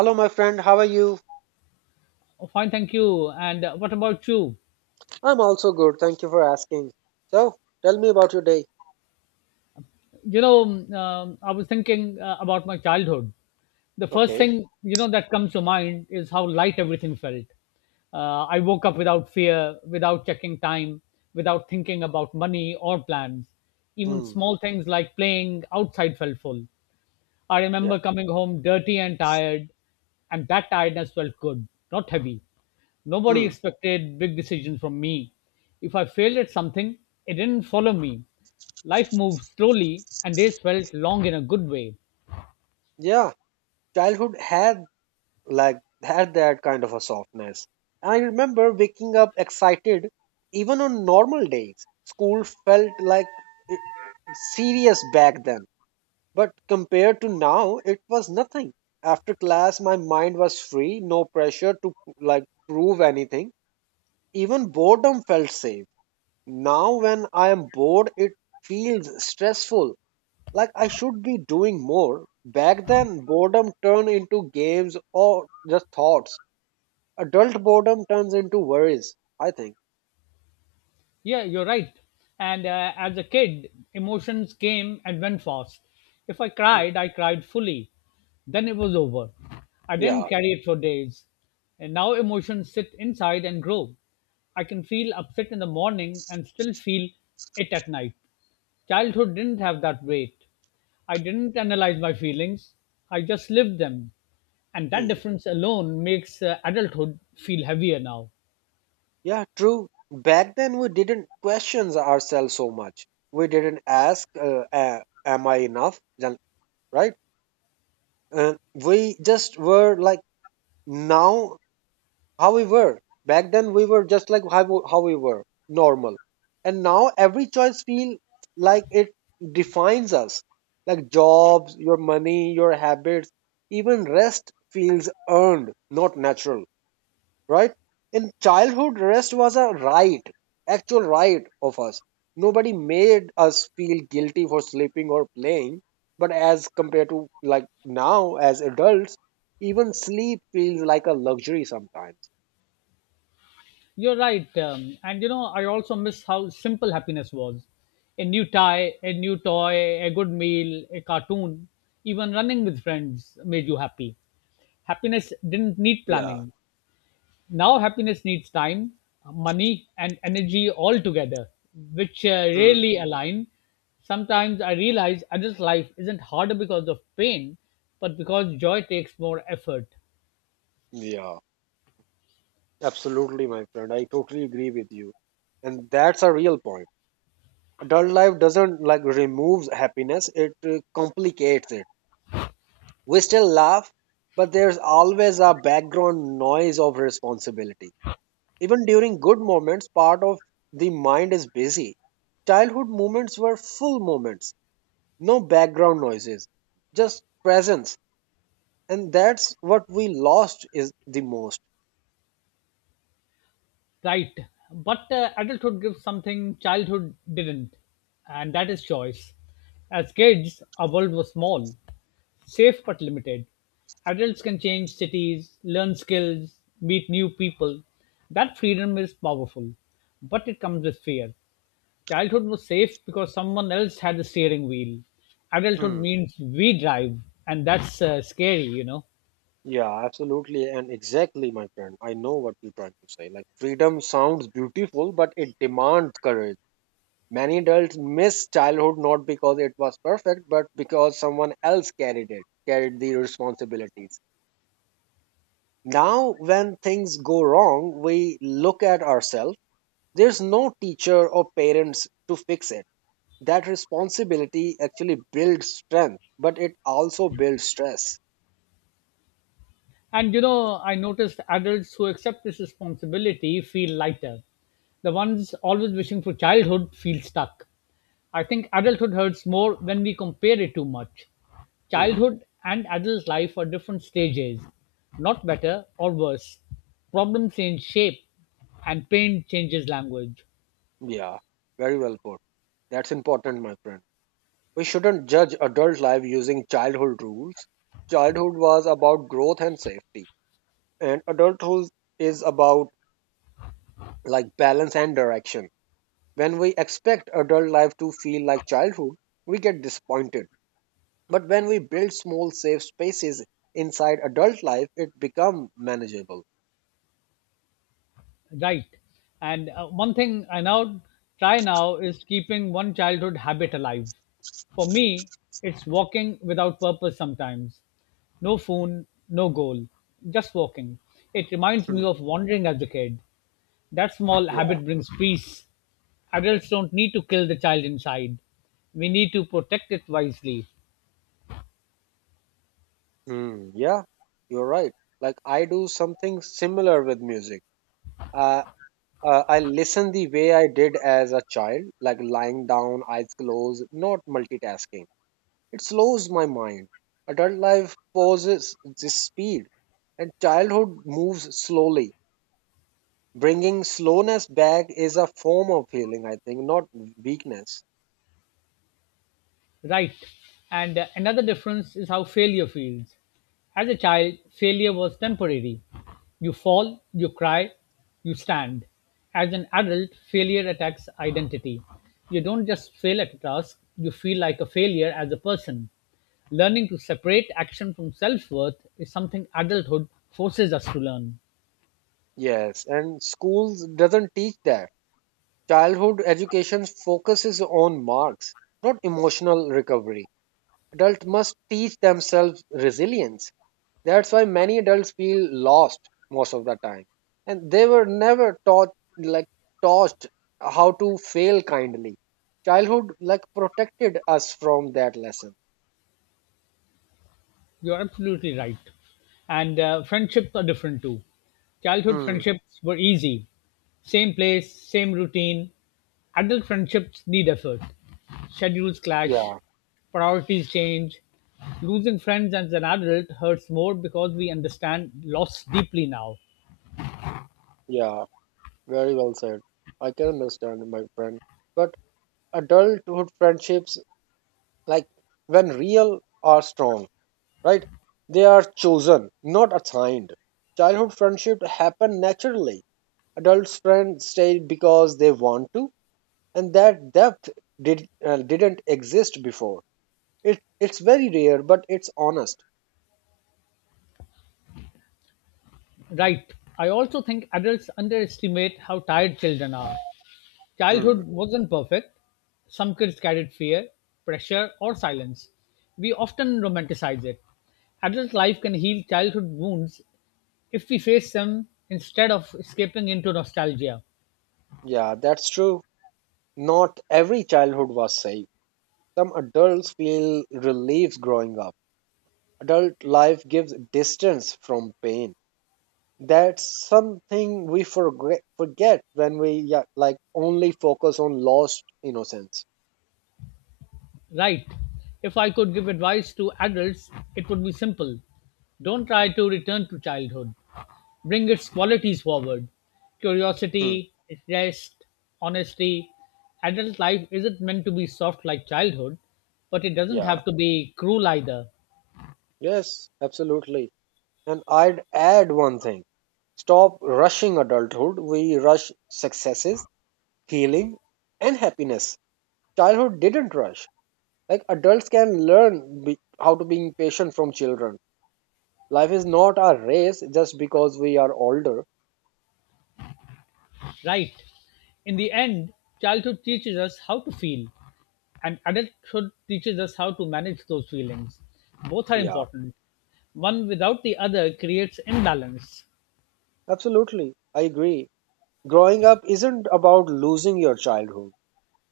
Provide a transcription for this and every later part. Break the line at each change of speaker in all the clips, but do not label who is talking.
Hello, my friend. How are you?
Oh, fine, thank you. And what about you?
I'm also good. Thank you for asking. So, tell me about your day.
I was thinking about my childhood. The first
Okay.
thing that comes to mind is how light everything felt. I woke up without fear, without checking time, without thinking about money or plans. Even
Hmm.
small things like playing outside felt full. I
Yeah.
remember coming home dirty and tired, and that tiredness felt good, not heavy. Nobody
Hmm.
expected big decisions from me. If I failed at something, it didn't follow me. Life moved slowly, and days felt long in a good way.
Yeah. Childhood had had that kind of a softness. I remember waking up excited even on normal days. School felt like i- serious back then, but compared to now, it was nothing. After class, my mind was free, no pressure to prove anything. Even boredom felt safe. Now, when I am bored, it feels stressful, like I should be doing more. Back then, boredom turned into games or just thoughts. Adult boredom turns into worries, I think.
Yeah, you're right. And as a kid, emotions came and went fast. If I
Mm,
cried, I cried fully. Then it was over. I didn't
Yeah.
carry it for days. And now emotions sit inside and grow. I can feel upset in the morning and still feel it at night. Childhood didn't have that weight. I didn't analyze my feelings, I just lived them. And that
mm.
difference alone makes adulthood feel heavier now.
Yeah, true. Back then, we didn't question ourselves so much. We didn't ask, am I enough? Right? And we just were like, now how we were back then we were just like how, how we were normal, and now every choice feel like it defines us, like jobs, your money, your habits, even rest feels earned, not natural, right? In childhood, rest was a right, actual right of us. Nobody made us feel guilty for sleeping or playing, but as compared to like now as adults, even sleep feels like a luxury sometimes.
You're right. And you know, I also miss how simple happiness was a new tie, a new toy, a good meal, a cartoon, even running with friends made you happy. Happiness didn't need
Yeah.
planning. Now happiness needs time, money, and energy all together, which
Hmm.
rarely align. Sometimes I realize adult life isn't harder because of pain, but because joy takes more effort.
Yeah. Absolutely, my friend. I totally agree with you. And that's a real point. Adult life doesn't like removes happiness, it complicates it. We still laugh, but there's always a background noise of responsibility. Even during good moments, part of the mind is busy. Childhood moments were full moments, no background noises, just presence. And that's what we lost is the most.
Right. But adulthood gives something childhood didn't, and that is choice. As kids, our world was small, safe but limited. Adults can change cities, learn skills, meet new people. That freedom is powerful, but it comes with fear. Childhood was safe because someone else had the steering wheel. Adulthood
Hmm.
means we drive, and that's scary, you know.
Yeah, absolutely, and exactly, my friend. I know what you're trying to say. Like, freedom sounds beautiful, but it demands courage. Many adults miss childhood not because it was perfect, but because someone else carried it, carried the responsibilities. Now, when things go wrong, we look at ourselves. There's no teacher or parents to fix it. That responsibility actually builds strength, but it also builds stress.
And you know, I noticed adults who accept this responsibility feel lighter. The ones always wishing for childhood feel stuck. I think adulthood hurts more when we compare it too much.
Hmm.
Childhood and adult life are different stages, not better or worse. Problems change shape, and pain changes language.
Yeah, very well put. That's important, my friend. We shouldn't judge adult life using childhood rules. Childhood was about growth and safety, and adulthood is about like balance and direction. When we expect adult life to feel like childhood, we get disappointed. But when we build small safe spaces inside adult life, it becomes manageable.
Right. And one thing I now try now is keeping one childhood habit alive. For me, it's walking without purpose sometimes. No phone, no goal, just walking. It reminds me
Hmm.
of wandering as a kid. That small
Yeah.
habit brings peace. Adults don't need to kill the child inside. We need to protect it wisely.
Hmm. Yeah, you're right. Like I do something similar with music. Uh, I listen the way I did as a child, like lying down, eyes closed, not multitasking. It slows my mind. Adult life pauses the speed, and childhood moves slowly. Bringing slowness back is a form of healing, I think, not weakness.
Right. And another difference is how failure feels. As a child, failure was temporary. You fall, you cry, you stand. As an adult, failure attacks identity. You don't just fail at a task, you feel like a failure as a person. Learning to separate action from self worth is something adulthood forces us to learn.
Yes, and school doesn't teach that. Childhood education focuses on marks, not emotional recovery. Adults must teach themselves resilience. That's why many adults feel lost most of the time. And they were never taught like taught how to fail kindly. Childhood like protected us from that lesson.
You're absolutely right. And friendships are different too. Childhood
Hmm.
friendships were easy, same place, same routine. Adult friendships need effort. Schedules clash,
Yeah,
priorities change. Losing friends as an adult hurts more because we understand loss deeply now.
yeah, very well said. I can understand, my friend. But adulthood friendships, like when real, are strong, right? They are chosen, not assigned. Childhood friendship happen naturally. Adults friends stay because they want to. And that depth didn't exist before, it's very rare, but it's honest.
Right. I also think adults underestimate how tired children are.
Hmm.
Childhood wasn't perfect. Some kids carried fear, pressure, or silence. We often romanticize it. Adult life can heal childhood wounds if we face them instead of escaping into nostalgia.
Yeah, that's true. Not every childhood was safe. Some adults feel relief growing up. Adult life gives distance from pain. That's something we forget when we, yeah, like only focus on lost innocence.
Right. If I could give advice to adults, it would be simple. Don't try to return to childhood. Bring its qualities forward:
Hmm.
curiosity, rest, honesty. Adult life isn't meant to be soft like childhood, but it doesn't
Yeah,
have to be cruel either,
yes, absolutely. And I'd add one thing. Stop rushing adulthood. We rush successes, healing, and happiness. Childhood didn't rush. Like adults can how to be patient from children. Life is not a race just because we are older.
right? In the end, childhood teaches us how to feel, and adulthood teaches us how to manage those feelings. Both are
Yeah,
important. One without the other creates imbalance.
absolutely. I agree. Growing up isn't about losing your childhood.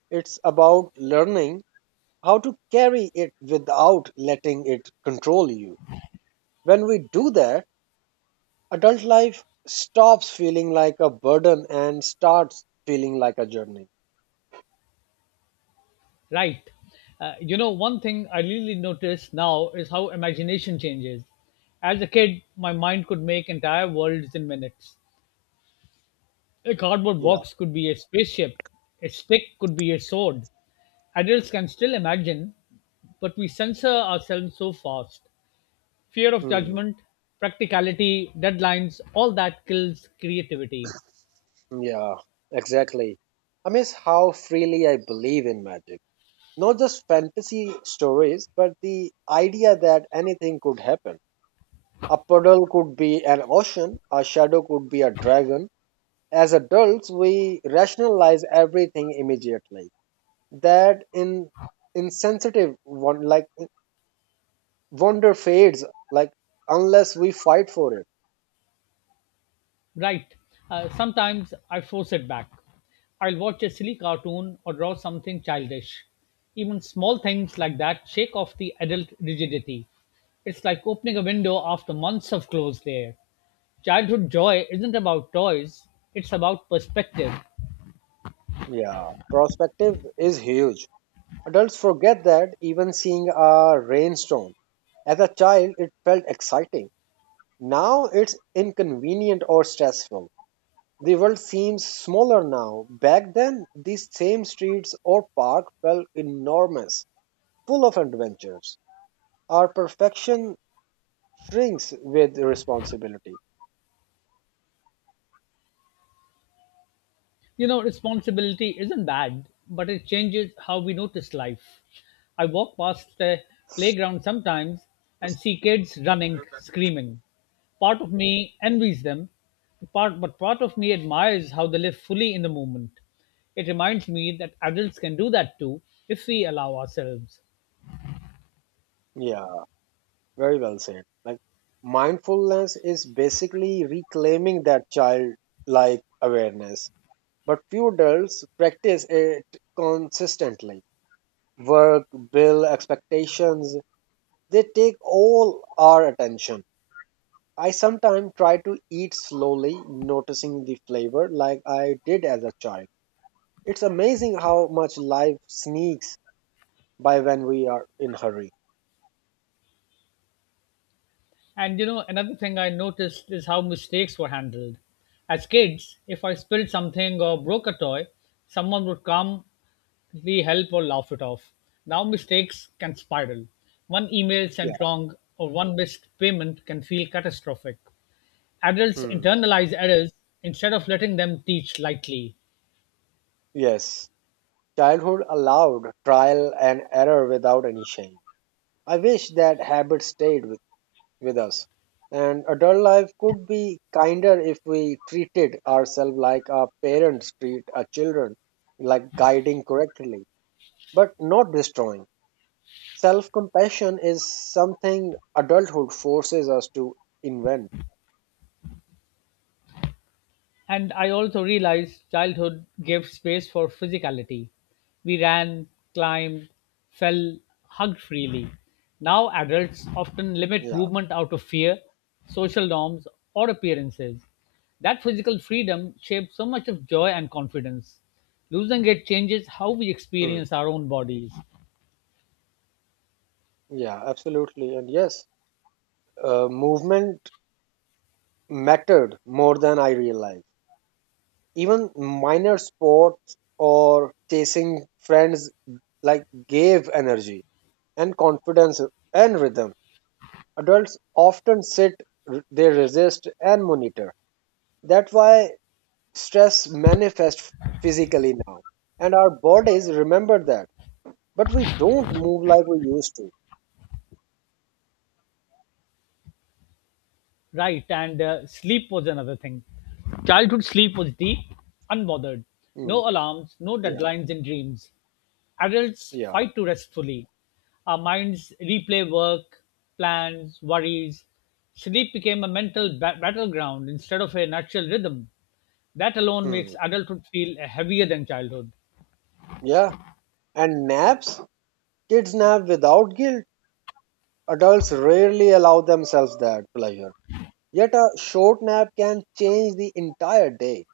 It's about learning how to carry it without letting it control you. When we do that, adult life stops feeling like a burden and starts feeling like a journey.
Right. You know, one thing I really notice now is how imagination changes. As a kid, my mind could make entire worlds in minutes. A cardboard
Yeah.
box could be a spaceship, a stick could be a sword. Adults can still imagine, but we censor ourselves so fast. Fear of
Hmm.
judgment, practicality, deadlines, all that kills creativity.
Yeah, exactly. I miss how freely I believe in magic. Not just fantasy stories, but the idea that anything could happen. A puddle could be an ocean, a shadow could be a dragon. As adults, we rationalize everything immediately. That in insensitive one like wonder fades, like unless we fight for it.
Right. Sometimes I force it back. I'll watch a silly cartoon or draw something childish. Even small things like that shake off the adult rigidity. It's like opening a window after months of closed air. Childhood joy isn't about toys, it's about perspective.
Yeah, perspective is huge. Adults forget that even seeing a rainstorm. As a child, it felt exciting. Now it's inconvenient or stressful. The world seems smaller now. Back then, these same streets or park felt enormous, full of adventures. Our perfection shrinks with responsibility.
You know, responsibility isn't bad, but it changes how we notice life. I walk past the playground sometimes and see kids running, screaming. Part of me envies them, part, but part of me admires how they live fully in the moment. It reminds me that adults can do that too if we allow ourselves.
Yeah. Very well said. Like mindfulness is basically reclaiming that childlike awareness. But few adults practice it consistently. Work, bill, expectations, they take all our attention. I sometimes try to eat slowly, noticing the flavor like I did as a child. It's amazing how much life sneaks by when we are in hurry.
And you know, another thing I noticed is how mistakes were handled. As kids, if I spilled something or broke a toy, someone would calmly help or laugh it off. Now mistakes can spiral. One email
Yeah.
sent wrong or one missed payment can feel catastrophic. Adults
Hmm.
internalize errors instead of letting them teach lightly.
Yes. Childhood allowed trial and error without any shame. I wish that habit stayed with us. And adult life could be kinder if we treated ourselves like our parents treat our children, like guiding correctly, but not destroying. Self compassion is something adulthood forces us to invent.
And I also realized childhood gave space for physicality. We ran, climbed, fell, hugged freely. Now adults often limit
Yeah,
movement out of fear, social norms, or appearances. That physical freedom shapes so much of joy and confidence. Losing it changes how we
hmm.
experience our own bodies.
Yeah, absolutely. And yes, movement mattered more than I realized, even minor sports or chasing friends like gave energy and confidence and rhythm. Adults often sit, they resist and monitor. That's why stress manifests physically now, and our bodies remember that, but we don't move like we used to.
Right, and sleep was another thing. Childhood sleep was deep, unbothered.
Mm,
No alarms, no
yeah.
deadlines in dreams. Adults
yeah
fight to rest fully. Our minds replay work, plans, worries. Sleep became a mental battleground instead of a natural rhythm. That alone
mm,
makes adulthood feel heavier than childhood.
yeah, and naps, kids nap without guilt. Adults rarely allow themselves that pleasure. Yet a short nap can change the entire day.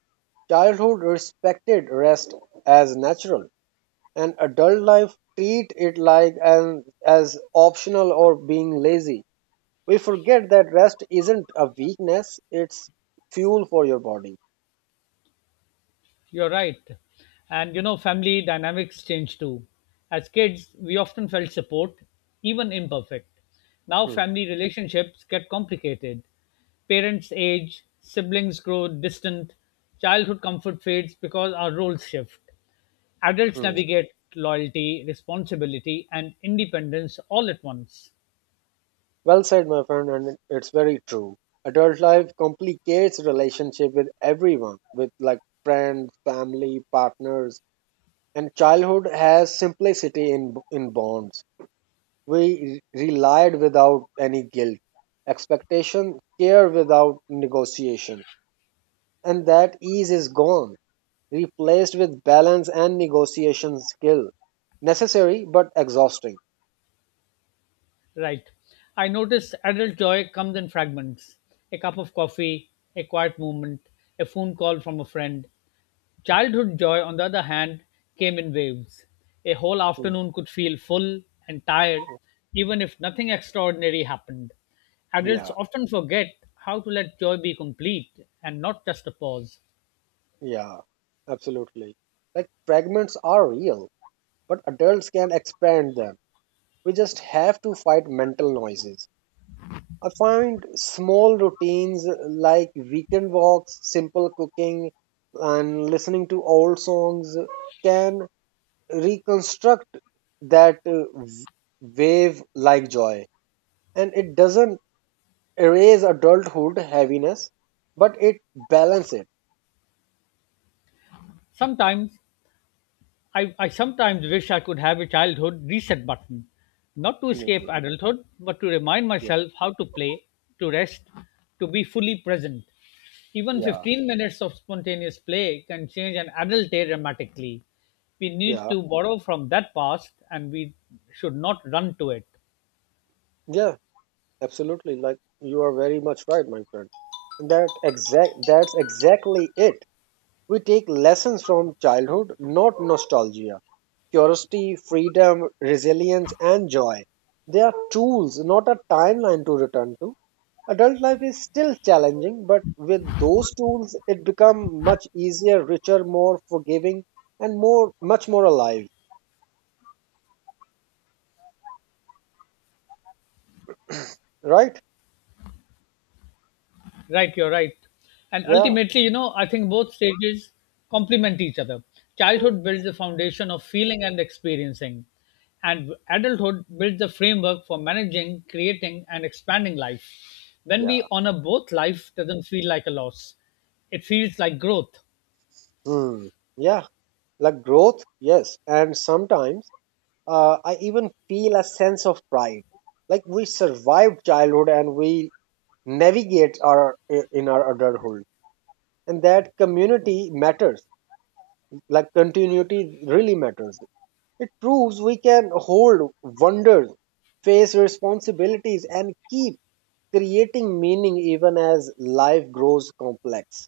Childhood respected rest as natural, and adult life treat it like an as optional or being lazy. We forget that rest isn't a weakness, it's fuel for your body.
You're right. And you know, family dynamics change too. As kids, we often felt support, even imperfect. Now,
Hmm,
family relationships get complicated. Parents age, siblings grow distant, childhood comfort fades because our roles shift. Adults
hmm.
navigate loyalty, responsibility, and independence all at once.
Well said, my friend, and it's very true. Adult life complicates relationship with everyone, with like friends, family, partners, and childhood has simplicity in bonds. We relied without any guilt, expectation, care without negotiation. And that ease is gone, replaced with balance and negotiation skill. Necessary but exhausting.
Right. I notice adult joy comes in fragments: a cup of coffee, a quiet moment, a phone call from a friend. Childhood joy, on the other hand, came in waves. A whole
Mm,
afternoon could feel full and tired, even if nothing extraordinary happened. Adults
Yeah,
often forget how to let joy be complete and not just a pause.
yeah, absolutely. Like fragments are real, but adults can expand them. We just have to fight mental noises. I find small routines like weekend walks, simple cooking, and listening to old songs can reconstruct that wave like joy. And it doesn't erase adulthood heaviness, but it balances it.
Sometimes I sometimes wish I could have a childhood reset button, not to
Mhm.
escape adulthood, but to remind
Yeah,
myself how to play, to rest, to be fully present. Even
yeah,
15 minutes of spontaneous play can change an adult day dramatically. We need
yeah,
to borrow from that past and we should not run to it.
yeah, absolutely. Like you are very much right, my friend. And that's exactly it. We take lessons from childhood, not nostalgia. Curiosity, freedom, resilience, and joy. They are tools, not a timeline to return to. Adult life is still challenging, but with those tools, it becomes much easier, richer, more forgiving, and more, much more alive. Right?
Right, you're right. And
Yeah.
ultimately, you know, I think both stages complement each other. Childhood builds the foundation of feeling and experiencing, and adulthood builds the framework for managing, creating, and expanding life. When
Yeah.
we honor both, life doesn't feel like a loss, it feels like growth.
Hmm. Yeah. Like growth, yes. And sometimes I even feel a sense of pride. Like we survived childhood and we navigate our in our adulthood. And that community matters, like continuity really matters. It proves we can hold wonders, face responsibilities, and keep creating meaning even as life grows complex.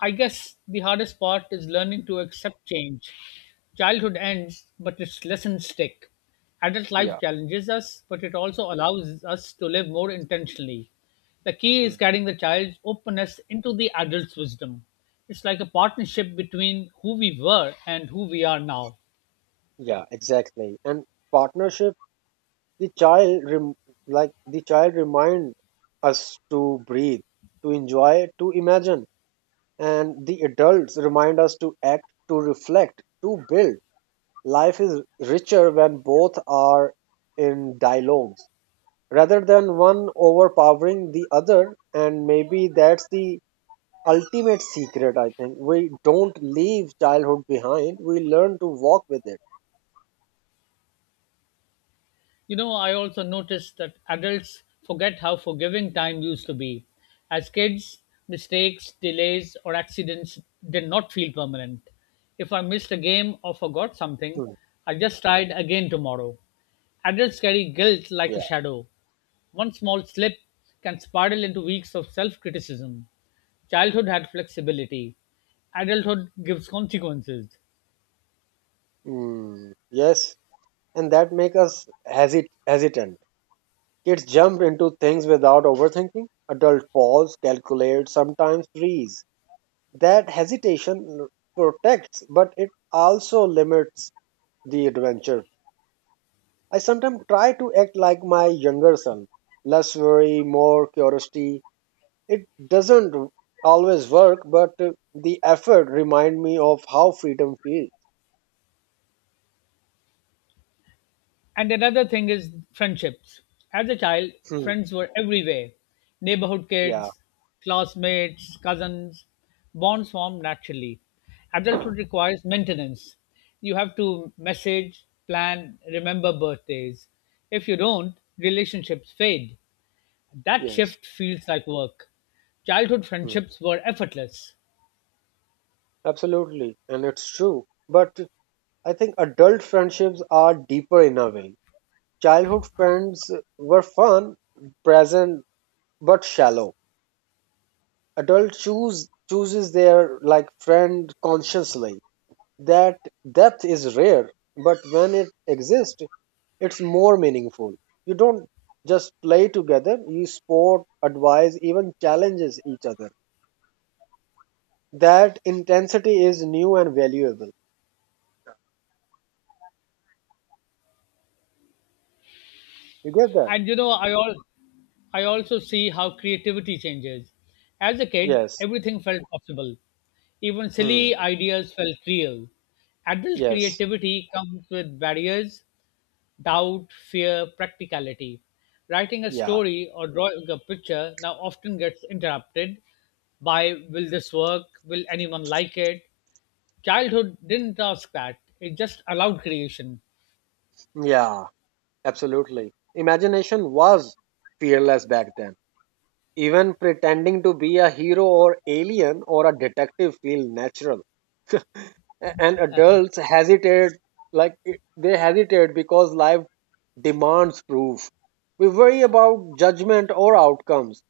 I guess the hardest part is learning to accept change. Childhood ends, but its lessons stick. Adult
Yeah.
life challenges us, but it also allows us to live more intentionally. The key
Hmm.
is carrying the child's openness into the adult's wisdom. It's like a partnership between who we were and who we are now.
Yeah, exactly. And partnership, the child rem- the child remind us to breathe, to enjoy, to imagine, and the adults remind us to act, to reflect, to build. Life is richer when both are in dialogue rather than one overpowering the other. And maybe that's the ultimate secret, I think. We don't leave childhood behind, we learn to walk with it.
You know, I also noticed that adults forget how forgiving time used to be. As kids, mistakes, delays, or accidents did not feel permanent. If I missed a game or forgot something,
Hmm.
I just tried again tomorrow. Adults carry guilt like a
Yeah.
shadow. One small slip can spiral into weeks of self criticism. Childhood had flexibility, adulthood gives consequences.
Mm, yes. And that make us hesitant. Kids jump into things without overthinking. Adult pause, calculate, sometimes freeze. That hesitation protects, but it also limits the adventure. I sometimes try to act like my younger son. Less worry, more curiosity. It doesn't always work, but the effort remind me of how freedom feels.
And another thing is friendships. As a child,
Hmm.
friends were everywhere: neighborhood
Yeah,
kids, classmates, cousins. Bonds formed naturally. Adulthood requires maintenance. You have to message, plan, remember birthdays. If you don't, relationships fade. That
yes.
shift feels like work. Childhood
Hmm.
friendships were effortless.
Absolutely. And it's true. But I think adult friendships are deeper in a way. Childhood friends were fun, present, but shallow. Adult choose chooses their like friend consciously. That depth is rare, but when it exists, it's more meaningful. You don't just play together, you sport, advise, even challenges each other. That intensity is new and valuable. You get that?
And you know, I also see how creativity changes. As a kid,
Yes.
everything felt possible. Even
Hmm.
silly ideas felt real. Adult
Yes.
creativity comes with barriers, doubt, fear, practicality. Writing a
Yeah.
story or drawing a picture now often gets interrupted by, will this work? Will anyone like it? Childhood didn't ask that, it just allowed creation.
Yeah. Absolutely. Imagination was fearless back then. Even pretending to be a hero or alien or a detective feel natural. And adults hesitate, they hesitate because life demands proof. We worry about judgment or outcomes.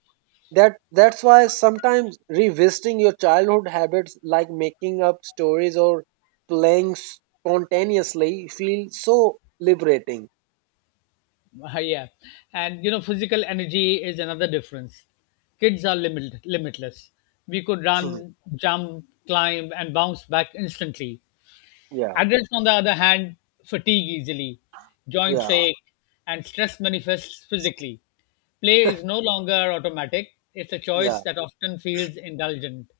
That's why sometimes revisiting your childhood habits like making up stories or playing spontaneously feel so liberating.
Yeah, and you know, physical energy is another difference. Kids are limitless. We could
Hmm.
run, jump, climb, and bounce back instantly.
Yeah,
Adults, on the other hand, fatigue easily, joints
yeah,
ache, and stress manifests physically. Play is no longer automatic, it's a
yeah.
choice that often feels indulgent.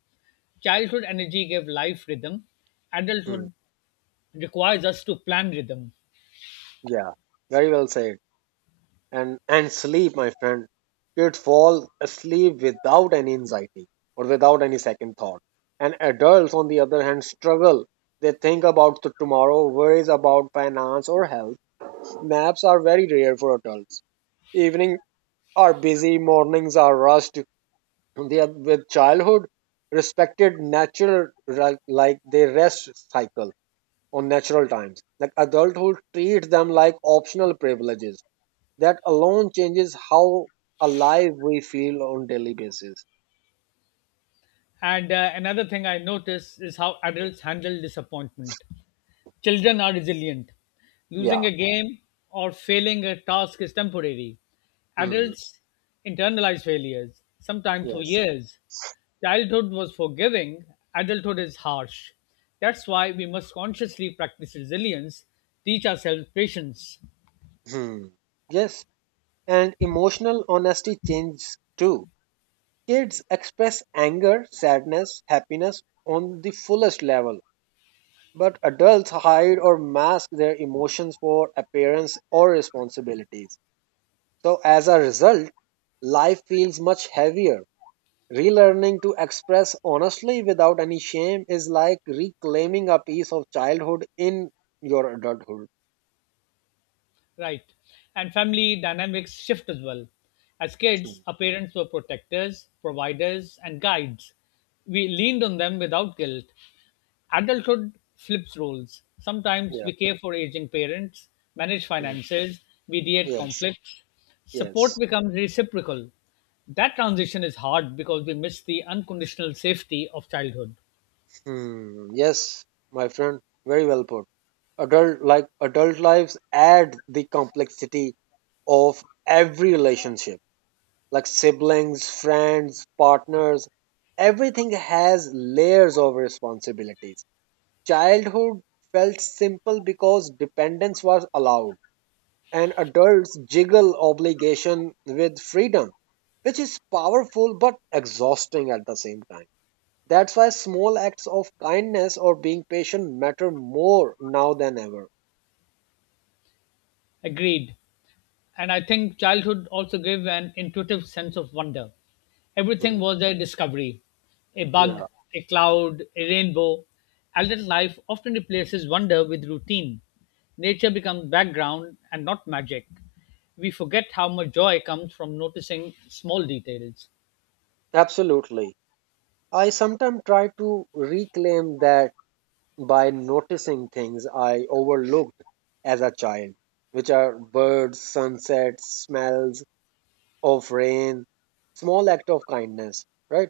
Childhood energy gave life rhythm,
Hmm.
adulthood requires us to plan rhythm.
Yeah, very well said. And sleep, my friend, kids fall asleep without any anxiety or without any second thought. And adults on the other hand struggle. They think about the tomorrow, worries about finance or health. Naps are very rare for adults. Evening are busy, mornings are rushed. They are with childhood respected natural they rest cycle on natural times, like adulthood treats them like optional privileges. That alone changes how alive we feel on daily basis.
And another thing I notice is how adults handle disappointment. Children are resilient. Losing
Yeah.
a game or failing a task is temporary.
Hmm.
Adults internalize failures, sometimes for
Yes.
years. Childhood was forgiving, adulthood is harsh. That's why we must consciously practice resilience, teach ourselves patience.
Hmm. Yes, and emotional honesty changes too. Kids express anger, sadness, happiness on the fullest level, but adults hide or mask their emotions for appearance or responsibilities. So, as a result, life feels much heavier. Relearning to express honestly without any shame is like reclaiming a piece of childhood in your adulthood.
Right. And family dynamics shift as well. As
Hmm.
kids, our parents were protectors, providers, and guides. We leaned on them without guilt. Adulthood flips roles. Sometimes
Yeah.
we care for aging parents, manage
Hmm.
finances, mediate
Yes.
conflicts. Support
Yes.
becomes reciprocal. That transition is hard because we miss the unconditional safety of childhood.
Hmm. Yes, my friend. Very well put. Adult lives add the complexity of every relationship, like siblings, friends, partners. Everything has layers of responsibilities. Childhood felt simple because dependence was allowed, and adults jiggle obligation with freedom, which is powerful but exhausting at the same time. That's why small acts of kindness or being patient matter more now than ever.
Agreed. And I think childhood also gave an intuitive sense of wonder. Everything
Mhm.
was a discovery: a bug,
Yeah,
a cloud, a rainbow. Adult life often replaces wonder with routine. Nature becomes background and not magic. We forget how much joy comes from noticing small details.
absolutely. I sometimes try to reclaim that by noticing things I overlooked as a child, which are birds, sunsets, smells of rain, small act of kindness, right?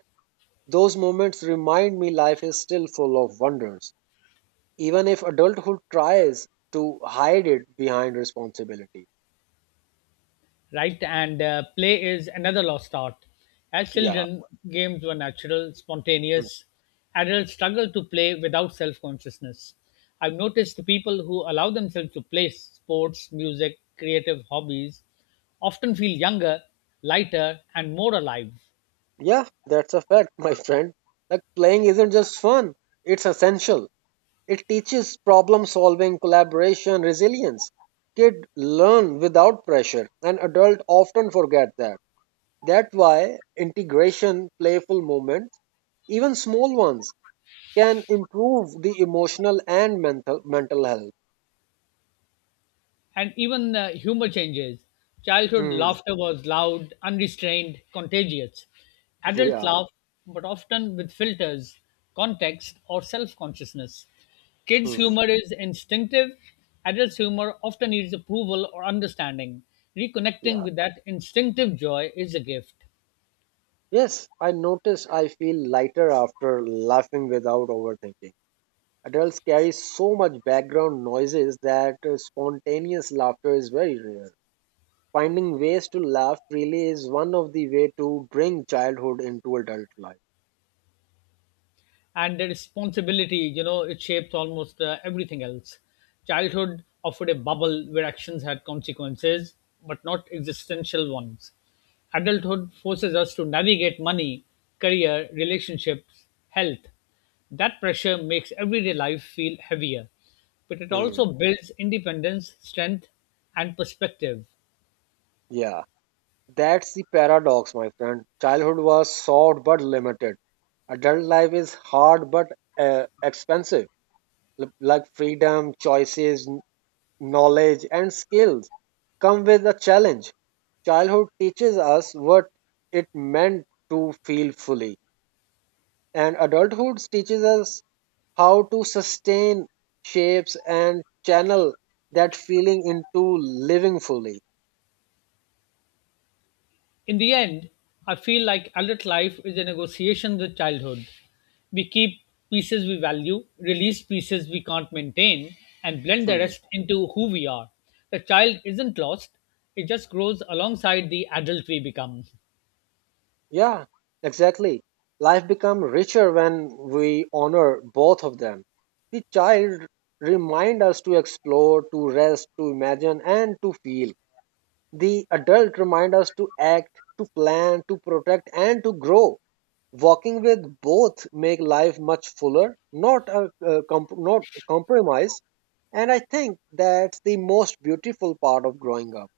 Those moments remind me life is still full of wonders, even if adulthood tries to hide it behind responsibility.
Right? And play is another lost art. As
Yeah.
children, games were natural,
Hmm.
spontaneous. Adults struggle to play without self consciousness. I've noticed the people who allow themselves to play sports, music, creative hobbies often feel younger, lighter, and more alive.
Yeah, that's a fact, my friend. Like playing isn't just fun, it's essential. It teaches problem solving, collaboration, resilience. Kids learn without pressure, and adults often forget that. That's why integration, playful moments, even small ones, can improve the emotional and mental health.
And even humor changes. Childhood
Hmm.
laughter was loud, unrestrained, contagious. Adults
Yeah.
laugh, but often with filters, context, or self consciousness. Kids'
Hmm.
humor is instinctive, adults' humor often needs approval or understanding. Reconnecting
Yeah.
with that instinctive joy is a gift.
Yes, I notice I feel lighter after laughing without overthinking. Adults carry so much background noises that spontaneous laughter is very rare. Finding ways to laugh freely is one of the way to bring childhood into adult life.
And the responsibility, you know, it shapes almost everything else. Childhood offered a bubble where actions had consequences but not existential ones. Adulthood forces us to navigate money, career, relationships, health. That pressure makes everyday life feel heavier, but it
Hmm.
also builds independence, strength, and perspective.
Yeah, that's the paradox, my friend. Childhood was short but limited. Adult life is hard but expensive. Like freedom, choices, knowledge and skills come with a challenge. Childhood teaches us what it meant to feel fully, and adulthood teaches us how to sustain shapes and channel that feeling into living fully.
In the end, I feel like adult life is a negotiation with childhood. We keep pieces we value, release pieces we can't maintain, and blend the
Hmm.
rest into who we are. The child isn't lost, it just grows alongside the adult we become.
Yeah, exactly. Life becomes richer when we honor both of them. The child remind us to explore, to rest, to imagine, and to feel. The adult remind us to act, to plan, to protect, and to grow. Walking with both make life much fuller, not a, a not a compromise. And I think that's the most beautiful part of growing up.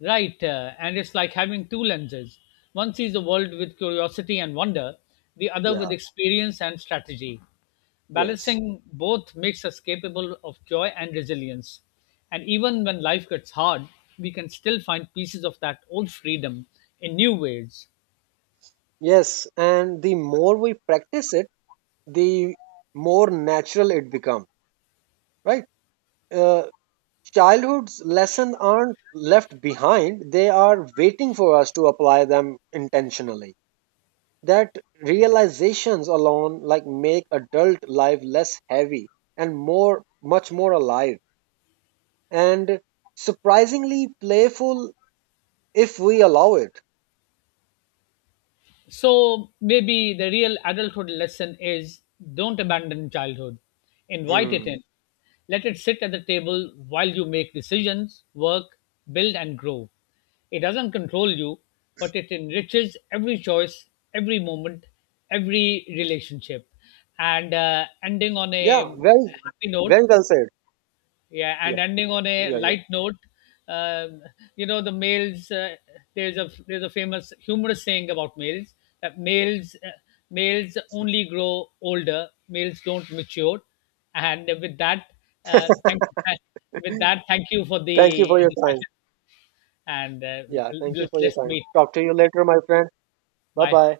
Right, and it's like having two lenses. One sees the world with curiosity and wonder, the other
Yeah.
with experience and strategy.
Yes.
Balancing both makes us capable of joy and resilience. And even when life gets hard, we can still find pieces of that old freedom in new ways.
Yes. And the more we practice it, the more natural it becomes. Right. Uh, childhood's lessons aren't left behind; they are waiting for us to apply them intentionally. That realizations alone like make adult life less heavy and more much more alive and surprisingly playful if we allow it.
So maybe the real adulthood lesson is, don't abandon childhood. Invite it
Hmm.
in. Let it sit at the table while you make decisions, work, build, and grow. It doesn't control you, but it enriches every choice, every moment, every relationship. And ending on
Yeah,
a happy note,
very well said.
yeah,
Yeah,
and ending on a
yeah, yeah,
light note, um, you know the males. There's a famous humorous saying about males that males males only grow older. Males don't mature, and with that, thank with that, thank you for
thank you
the
for your time.
discussion, and
Yeah, thank you
let's
for your
let's
time,
meet.
talk to you later, my friend. Bye
Bye.
bye.